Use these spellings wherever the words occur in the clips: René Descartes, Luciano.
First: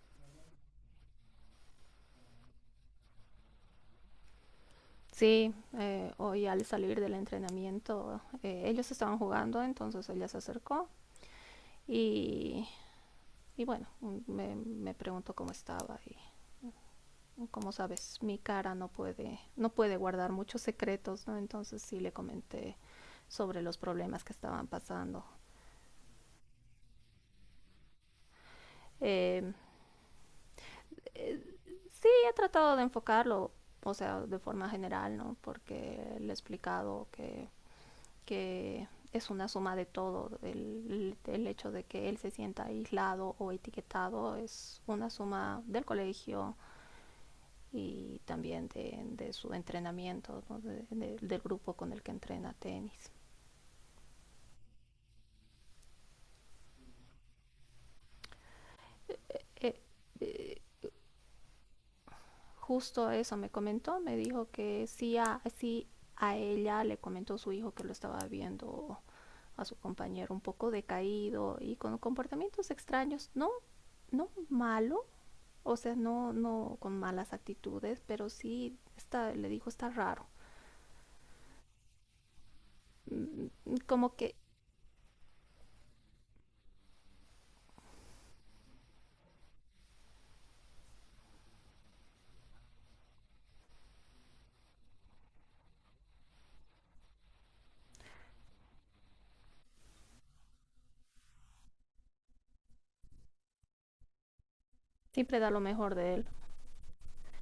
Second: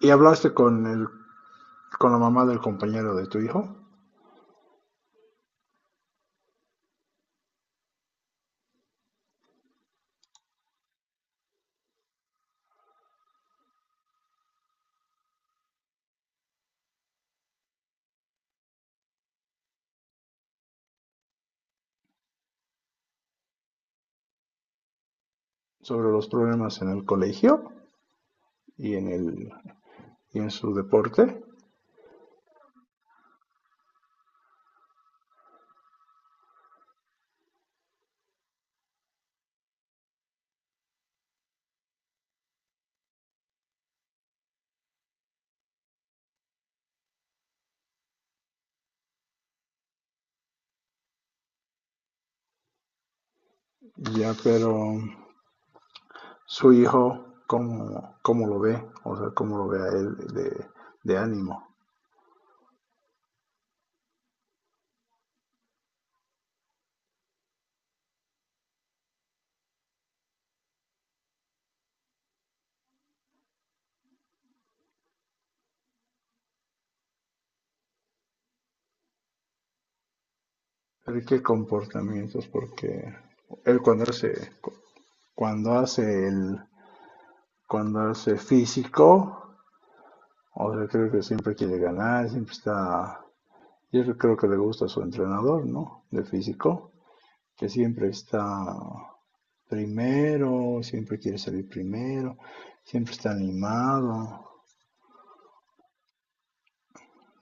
¿Y hablaste con con la mamá del compañero de tu hijo Sí, hoy al salir del entrenamiento, ellos estaban jugando, entonces ella se acercó y, y bueno, me preguntó cómo estaba y como sabes, mi cara no puede, no puede guardar muchos secretos, ¿no? Entonces sí le comenté sobre los problemas que estaban pasando. sobre los problemas en el colegio y en Eh, el y en su deporte? y he tratado de enfocarlo, o sea, de forma general, ¿no? Porque le he explicado que es una suma de todo. El hecho de que él se sienta aislado o etiquetado es una suma del colegio y también de su entrenamiento, ¿no? Del grupo con el que entrena tenis. Ya, pero su hijo, ¿cómo lo ve? O sea, ¿cómo lo Eh, ve a eh, de ánimo? Justo eso me comentó, me dijo que sí sí a ella le comentó su hijo que lo estaba viendo a su compañero un poco decaído y con comportamientos extraños, no, no malo. O sea, no, no con malas actitudes, pero sí está, le dijo está raro. ¿Pero qué comportamientos? Porque él cuando Como hace, que cuando hace el, cuando hace físico, o sea, creo que siempre quiere ganar, yo creo que le gusta a su entrenador, ¿no? De físico que siempre está primero, siempre quiere salir primero, siempre está animado. siempre da lo mejor de él.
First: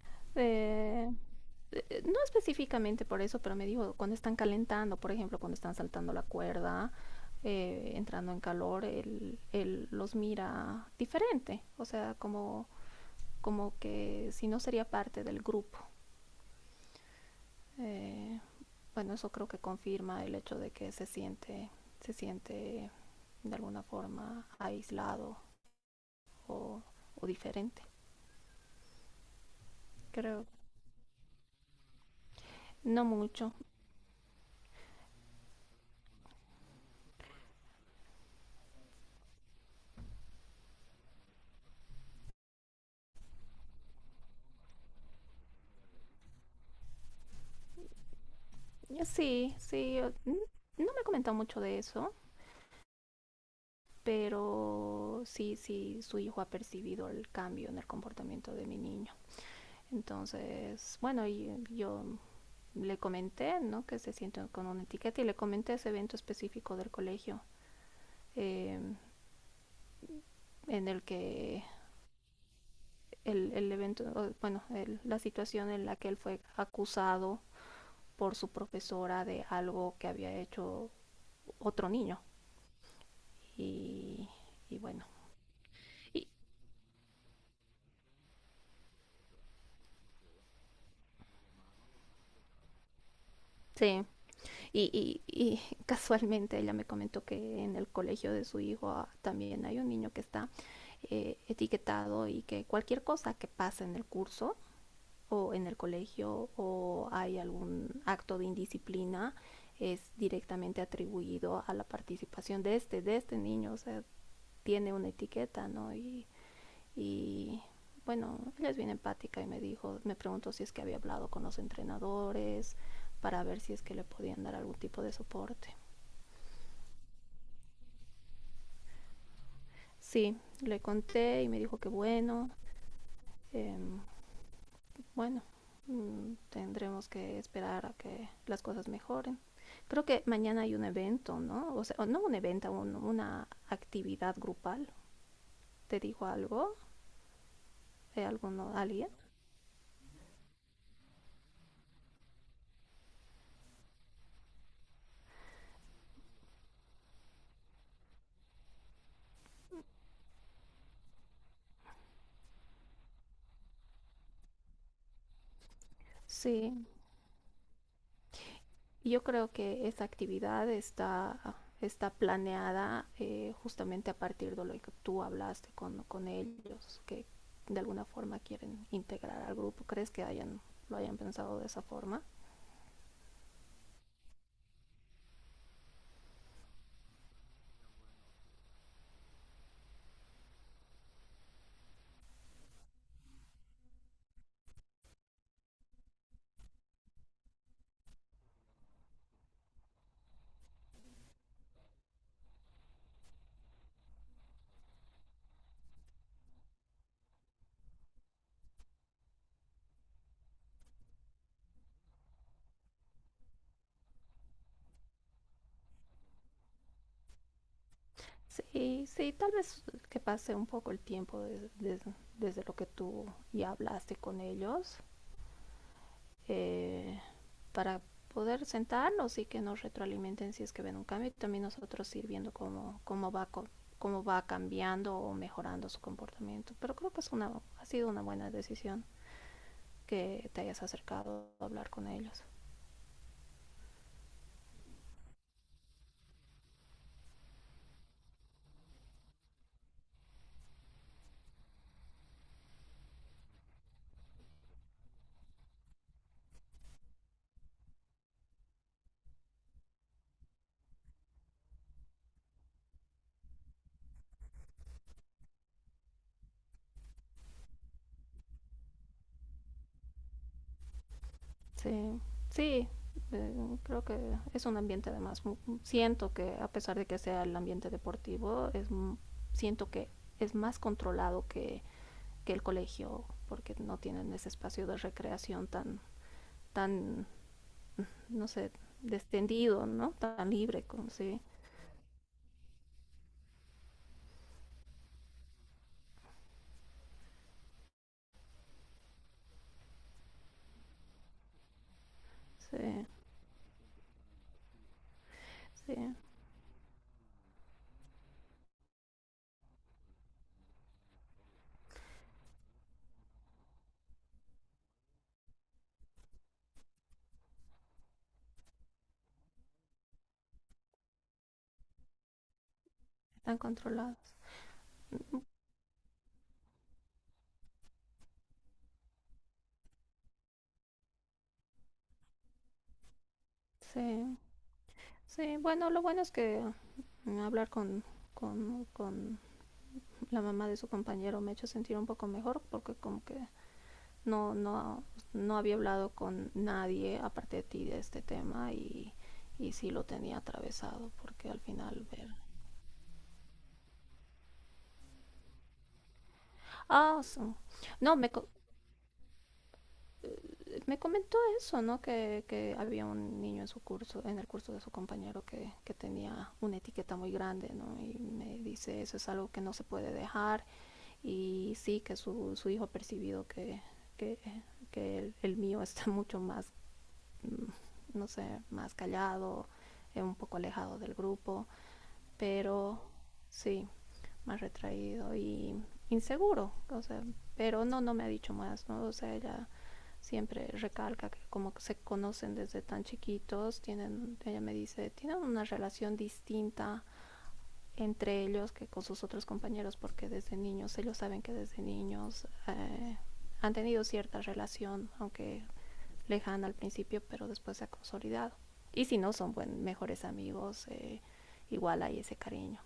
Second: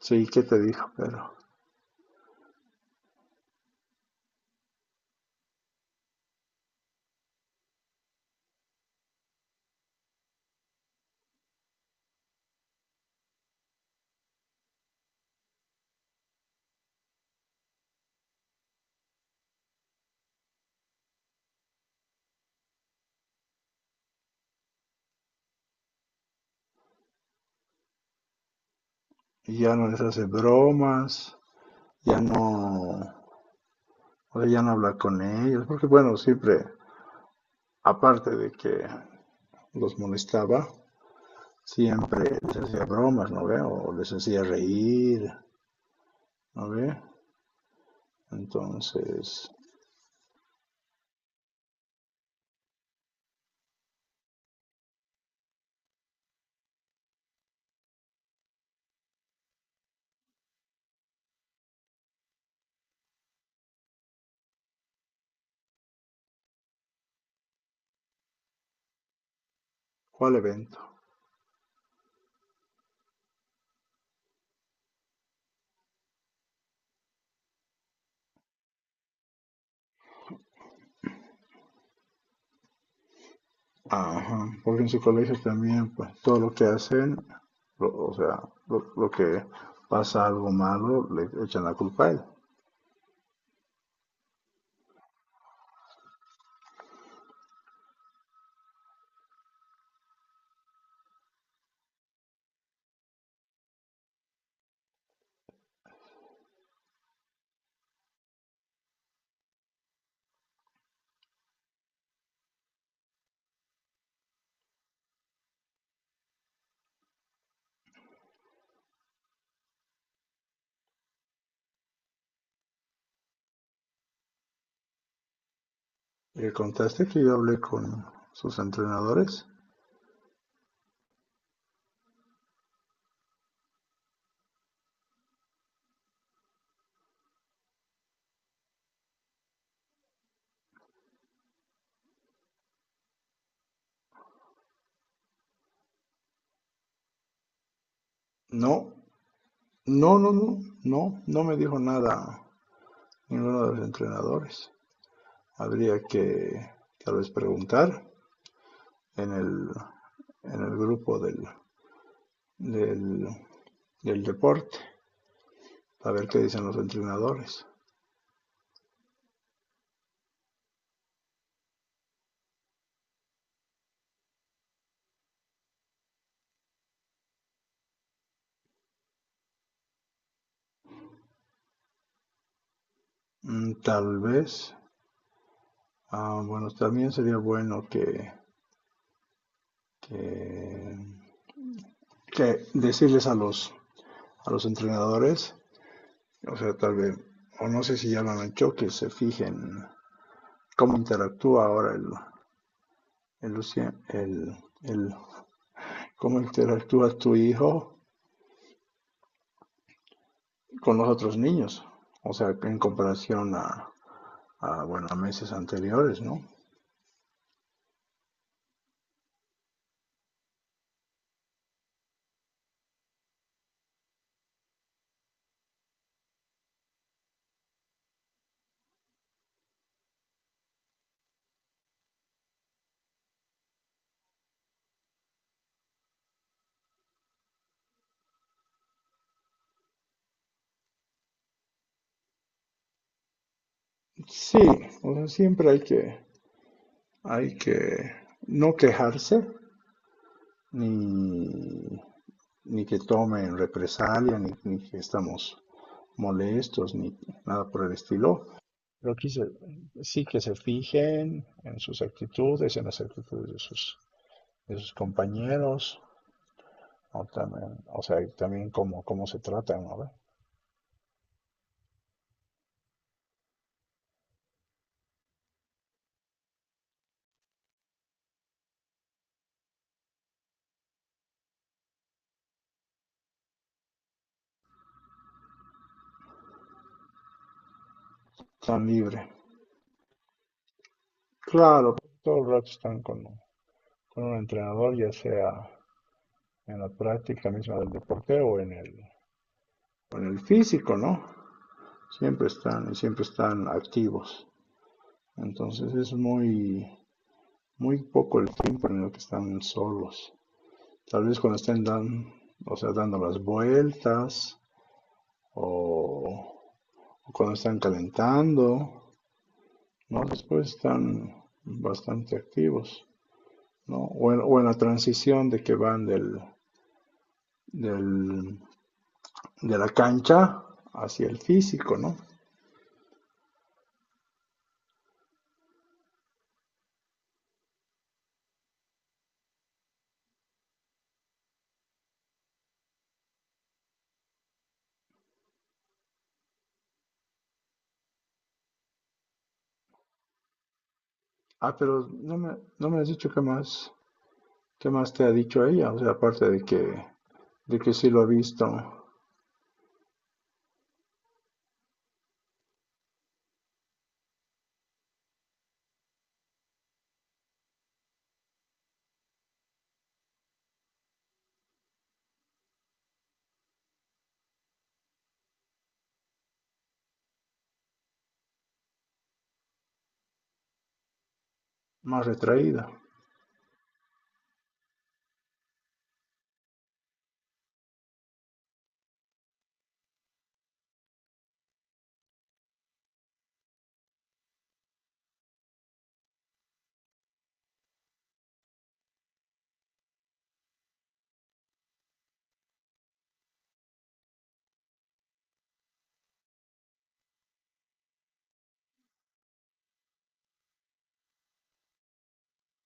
Sí, ¿qué te dijo? Eh, Pero no específicamente por eso, pero me dijo cuando están calentando, por ejemplo, cuando están saltando la cuerda, entrando en calor, él los mira diferente. O sea, como, como que si no sería parte del grupo. Eh, bueno, eso creo que confirma el hecho de que se siente de alguna forma aislado o, o diferente, ya no les hace creo. bromas, ya no, No mucho. ya no habla con ellos, porque bueno, siempre, aparte de que los molestaba, siempre les hacía bromas, ¿no ve? O les hacía reír, ¿no ve? Entonces, Sí, sí, no me ha comentado mucho de eso, pero sí, sí, su hijo ha percibido el cambio en el comportamiento de mi niño. Entonces, bueno, y yo le comenté, ¿no? Que se siente con una etiqueta y le comenté ese evento específico del colegio, eh, ¿cuál evento? en el que el evento, bueno, el- la situación en la que él fue acusado por su profesora de algo que había hecho otro niño. Y, Ajá, y porque en su bueno, colegio también, pues y, todo lo que hacen, o sea, lo que pasa algo malo, le echan la culpa a él. sí, y casualmente ella me comentó que en el colegio de su hijo ah, también hay un niño que está etiquetado y que cualquier cosa que pase en el curso o en el colegio o hay algún acto de indisciplina es directamente atribuido a la participación de este niño, o sea, tiene una etiqueta, ¿no? Y bueno, ella es bien empática y me dijo, me preguntó si es que había hablado con los entrenadores para ver si es que le podían dar algún tipo de soporte. ¿Le contaste que yo hablé con sus entrenadores? Sí, le conté y me dijo que bueno, eh, bueno, tendremos que esperar a que las cosas mejoren. Creo que mañana hay un evento, ¿no? O sea, no un evento, una actividad grupal. ¿Te dijo algo? ¿De alguno, No, alguien? no, no, no, no, no me dijo nada ninguno de los entrenadores. Habría que tal vez preguntar en en el grupo del, del deporte, a ver qué dicen los Sí, entrenadores. yo creo que esta actividad está, está planeada justamente a partir de lo que tú hablaste con ellos, que de alguna forma quieren integrar al grupo. ¿Crees que hayan, lo hayan pensado de esa forma? Mm, tal vez. Ah, bueno, también sería bueno que, que decirles a a los entrenadores, o sea, tal vez, o no sé si ya lo han hecho, que se fijen cómo interactúa ahora el, Lucien- el- cómo interactúa tu hijo con los otros niños, o sea, en comparación bueno, a meses anteriores, ¿no? Sí, sí, tal vez que pase un poco el tiempo desde lo que tú ya hablaste con ellos. Eh, para poder sentarnos y que nos retroalimenten si es que ven un cambio y también nosotros ir viendo cómo, cómo va cambiando o mejorando su comportamiento. Pero creo que es una, ha sido una buena decisión que te hayas acercado a hablar con ellos. Sí, o sea, siempre hay que no quejarse ni que tomen represalia, ni que estamos molestos, ni nada por el estilo. Pero que se- sí que se fijen en sus actitudes, en las actitudes de de sus compañeros, o, también, o sea, también cómo se tratan, ¿no? Sí, sí, creo que es un ambiente además. Siento que a pesar de que sea el ambiente deportivo, es, siento que es más controlado que el colegio porque no tienen ese espacio de recreación tan, tan no sé, Están libres. descendido, ¿no? Tan libre como si Claro, todo el rato están con un entrenador, ya sea en la práctica misma del deporte o en en el físico, ¿no? Se, Siempre están activos. Entonces sí, sí, es muy, muy poco el tiempo en el que están solos. Tal vez cuando estén dan, o sea, dando las vueltas o, o cuando están calentando, ¿no? Después están bastante activos, están ¿no? O controlados. O en la transición de que van del- de la cancha hacia el físico, ¿no? Sí, sí, bueno, lo bueno es que hablar con, con la mamá de su compañero me ha hecho sentir un poco mejor porque como que no, no, no había hablado con nadie aparte de ti de este tema y sí lo tenía atravesado porque al Ah, final pero ver no me has dicho qué más te ha dicho ella, o sea, aparte de ah sí. de que sí no lo ha me, visto Me comentó eso, ¿no? Que había un niño en su curso, en el curso de su compañero que tenía una etiqueta muy grande, ¿no? Y me dice, eso es algo que no se puede dejar y sí que su hijo ha percibido que, que el mío está mucho más, no sé, más callado, un poco alejado del grupo más retraída. pero sí, más retraído y inseguro, o sea, pero no, no me ha dicho más, ¿no? O sea, ella siempre recalca que como que se conocen desde tan chiquitos, tienen, ella me dice, tienen una relación distinta entre ellos que con sus otros compañeros porque desde niños, ellos saben que desde niños han tenido cierta relación, aunque lejana al principio, pero después se ha consolidado. Y si no son buen, mejores amigos, igual hay ese cariño.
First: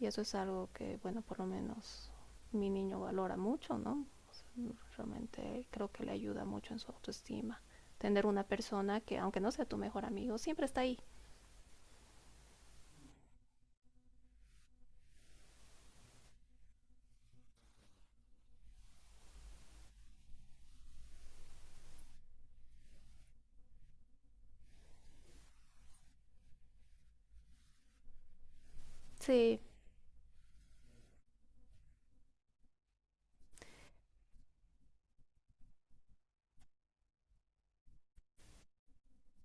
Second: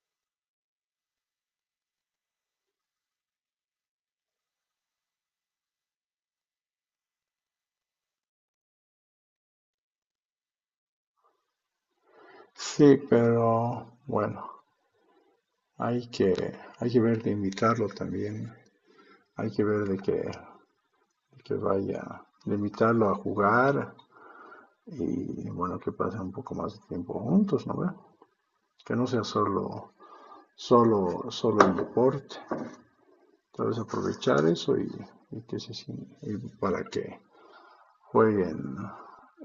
Y eso es algo que, bueno, por lo menos mi niño valora mucho, ¿no? O sea, realmente creo que le ayuda mucho en su autoestima. Tener una persona que, aunque no sea tu mejor amigo, siempre está ahí. Sí, pero bueno, hay que, hay que ver de invitarlo también, hay que ver de de que vaya, de invitarlo a jugar y bueno, que pasen un poco más de tiempo juntos, ¿no ve? Que no sea Sí, solo el deporte, tal vez aprovechar eso y que se sin- y para que jueguen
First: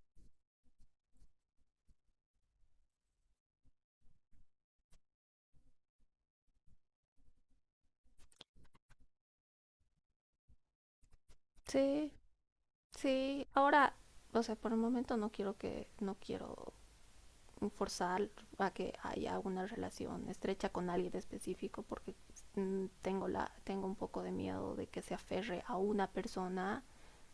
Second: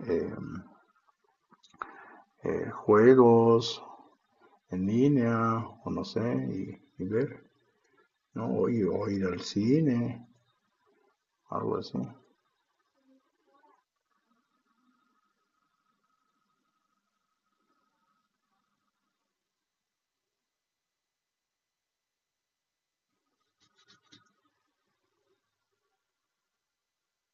eh, juegos en línea o no sé, y ver, ¿no? O ir al cine algo así. sí, sí. Ahora, o sea, por el momento no quiero que, no quiero forzar a que haya una relación estrecha con alguien específico porque tengo un poco de miedo de que se aferre a una persona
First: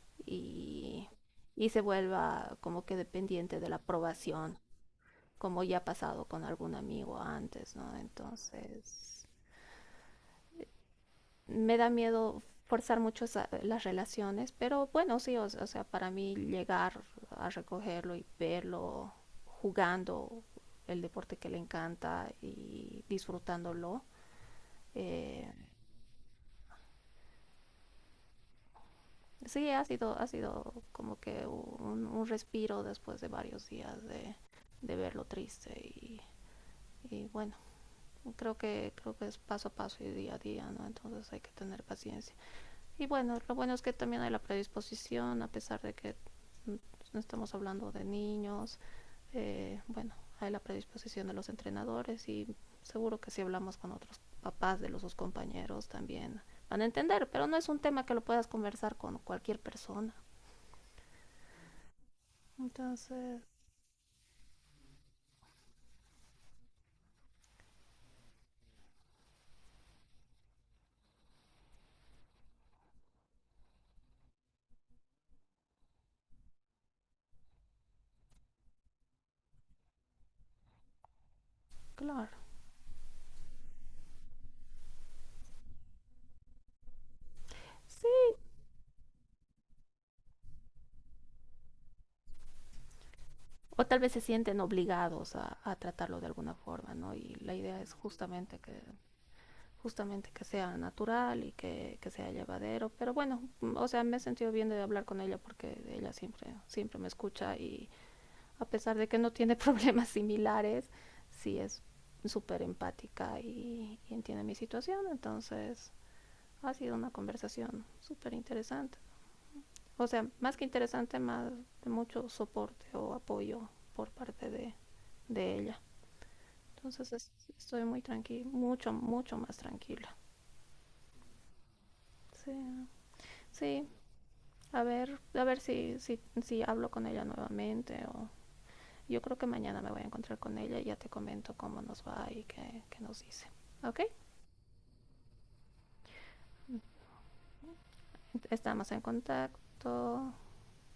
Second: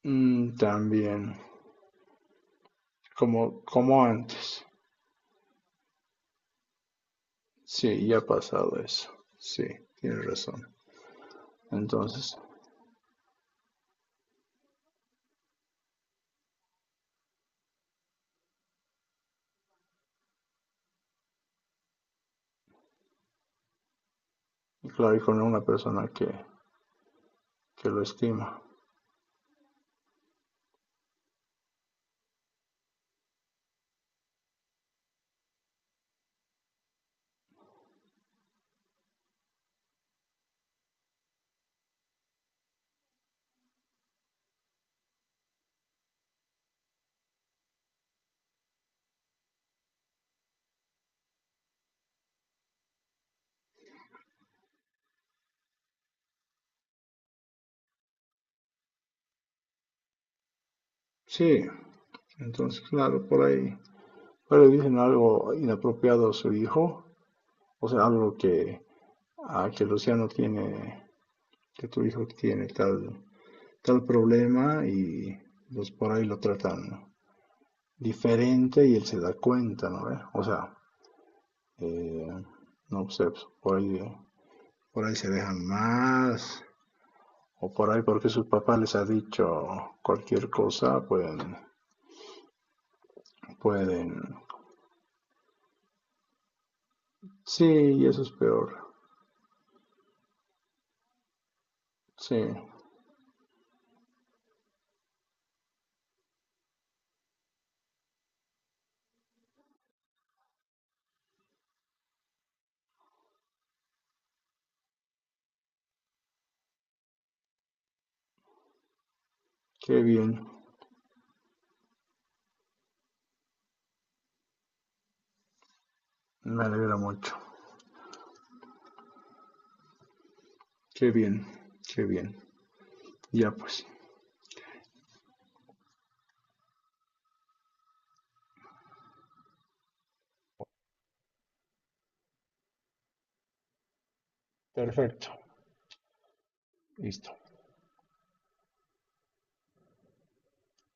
Mm, y, también, y se vuelva como que dependiente como, de la como aprobación, antes. como ya ha pasado con algún amigo antes, ¿no? Sí, ya ha pasado eso. Entonces, Sí, tienes razón. me da Entonces, miedo forzar mucho las relaciones, pero bueno, sí, o sea, para mí llegar a recogerlo y verlo jugando el deporte que le encanta y disfrutándolo, claro, y con eh, una persona que lo estima. sí, ha sido como que un respiro después de varios días de verlo triste y bueno, creo que es paso a paso y día a día, no, entonces hay que tener paciencia y bueno, lo bueno es que también hay la predisposición a pesar de que no estamos hablando de niños, bueno, hay la predisposición de los entrenadores y seguro que si hablamos con otros papás de los sus compañeros también van a entender, pero no es un tema que lo puedas conversar con cualquier persona, Sí, entonces, claro, entonces por ahí. Pero le dicen algo inapropiado a su hijo, o sea, algo que, ah, que Luciano tiene, que tu hijo tiene tal problema y pues por ahí lo tratan diferente y él se da cuenta, ¿no? O sea, Eh, claro, no sé, pues, por ahí se dejan más. O por ahí porque sí, sus papás les ha dicho cualquier cosa, o tal vez se pueden. sienten obligados a, tratarlo de alguna forma, ¿no? Y la Sí, idea es y eso es peor. Justamente que sea natural y que sea Sí, llevadero, pero bueno, o sea, me he sentido bien de hablar con ella porque ella siempre, siempre me escucha y a pesar de que no tiene problemas similares, sí es súper empática y entiende mi situación, entonces ha sido una conversación súper interesante. qué O sea, bien. más que interesante, más de mucho soporte o apoyo por parte de ella. Me alegra Entonces mucho. estoy muy tranquila, mucho, mucho más tranquila. Qué bien, qué bien. Sí, Ya pues. sí, a ver si, si, si hablo con ella nuevamente o yo creo que mañana me voy a encontrar con ella y ya te comento cómo nos va y qué, qué nos dice. ¿Ok? Perfecto, listo. Estamos en contacto.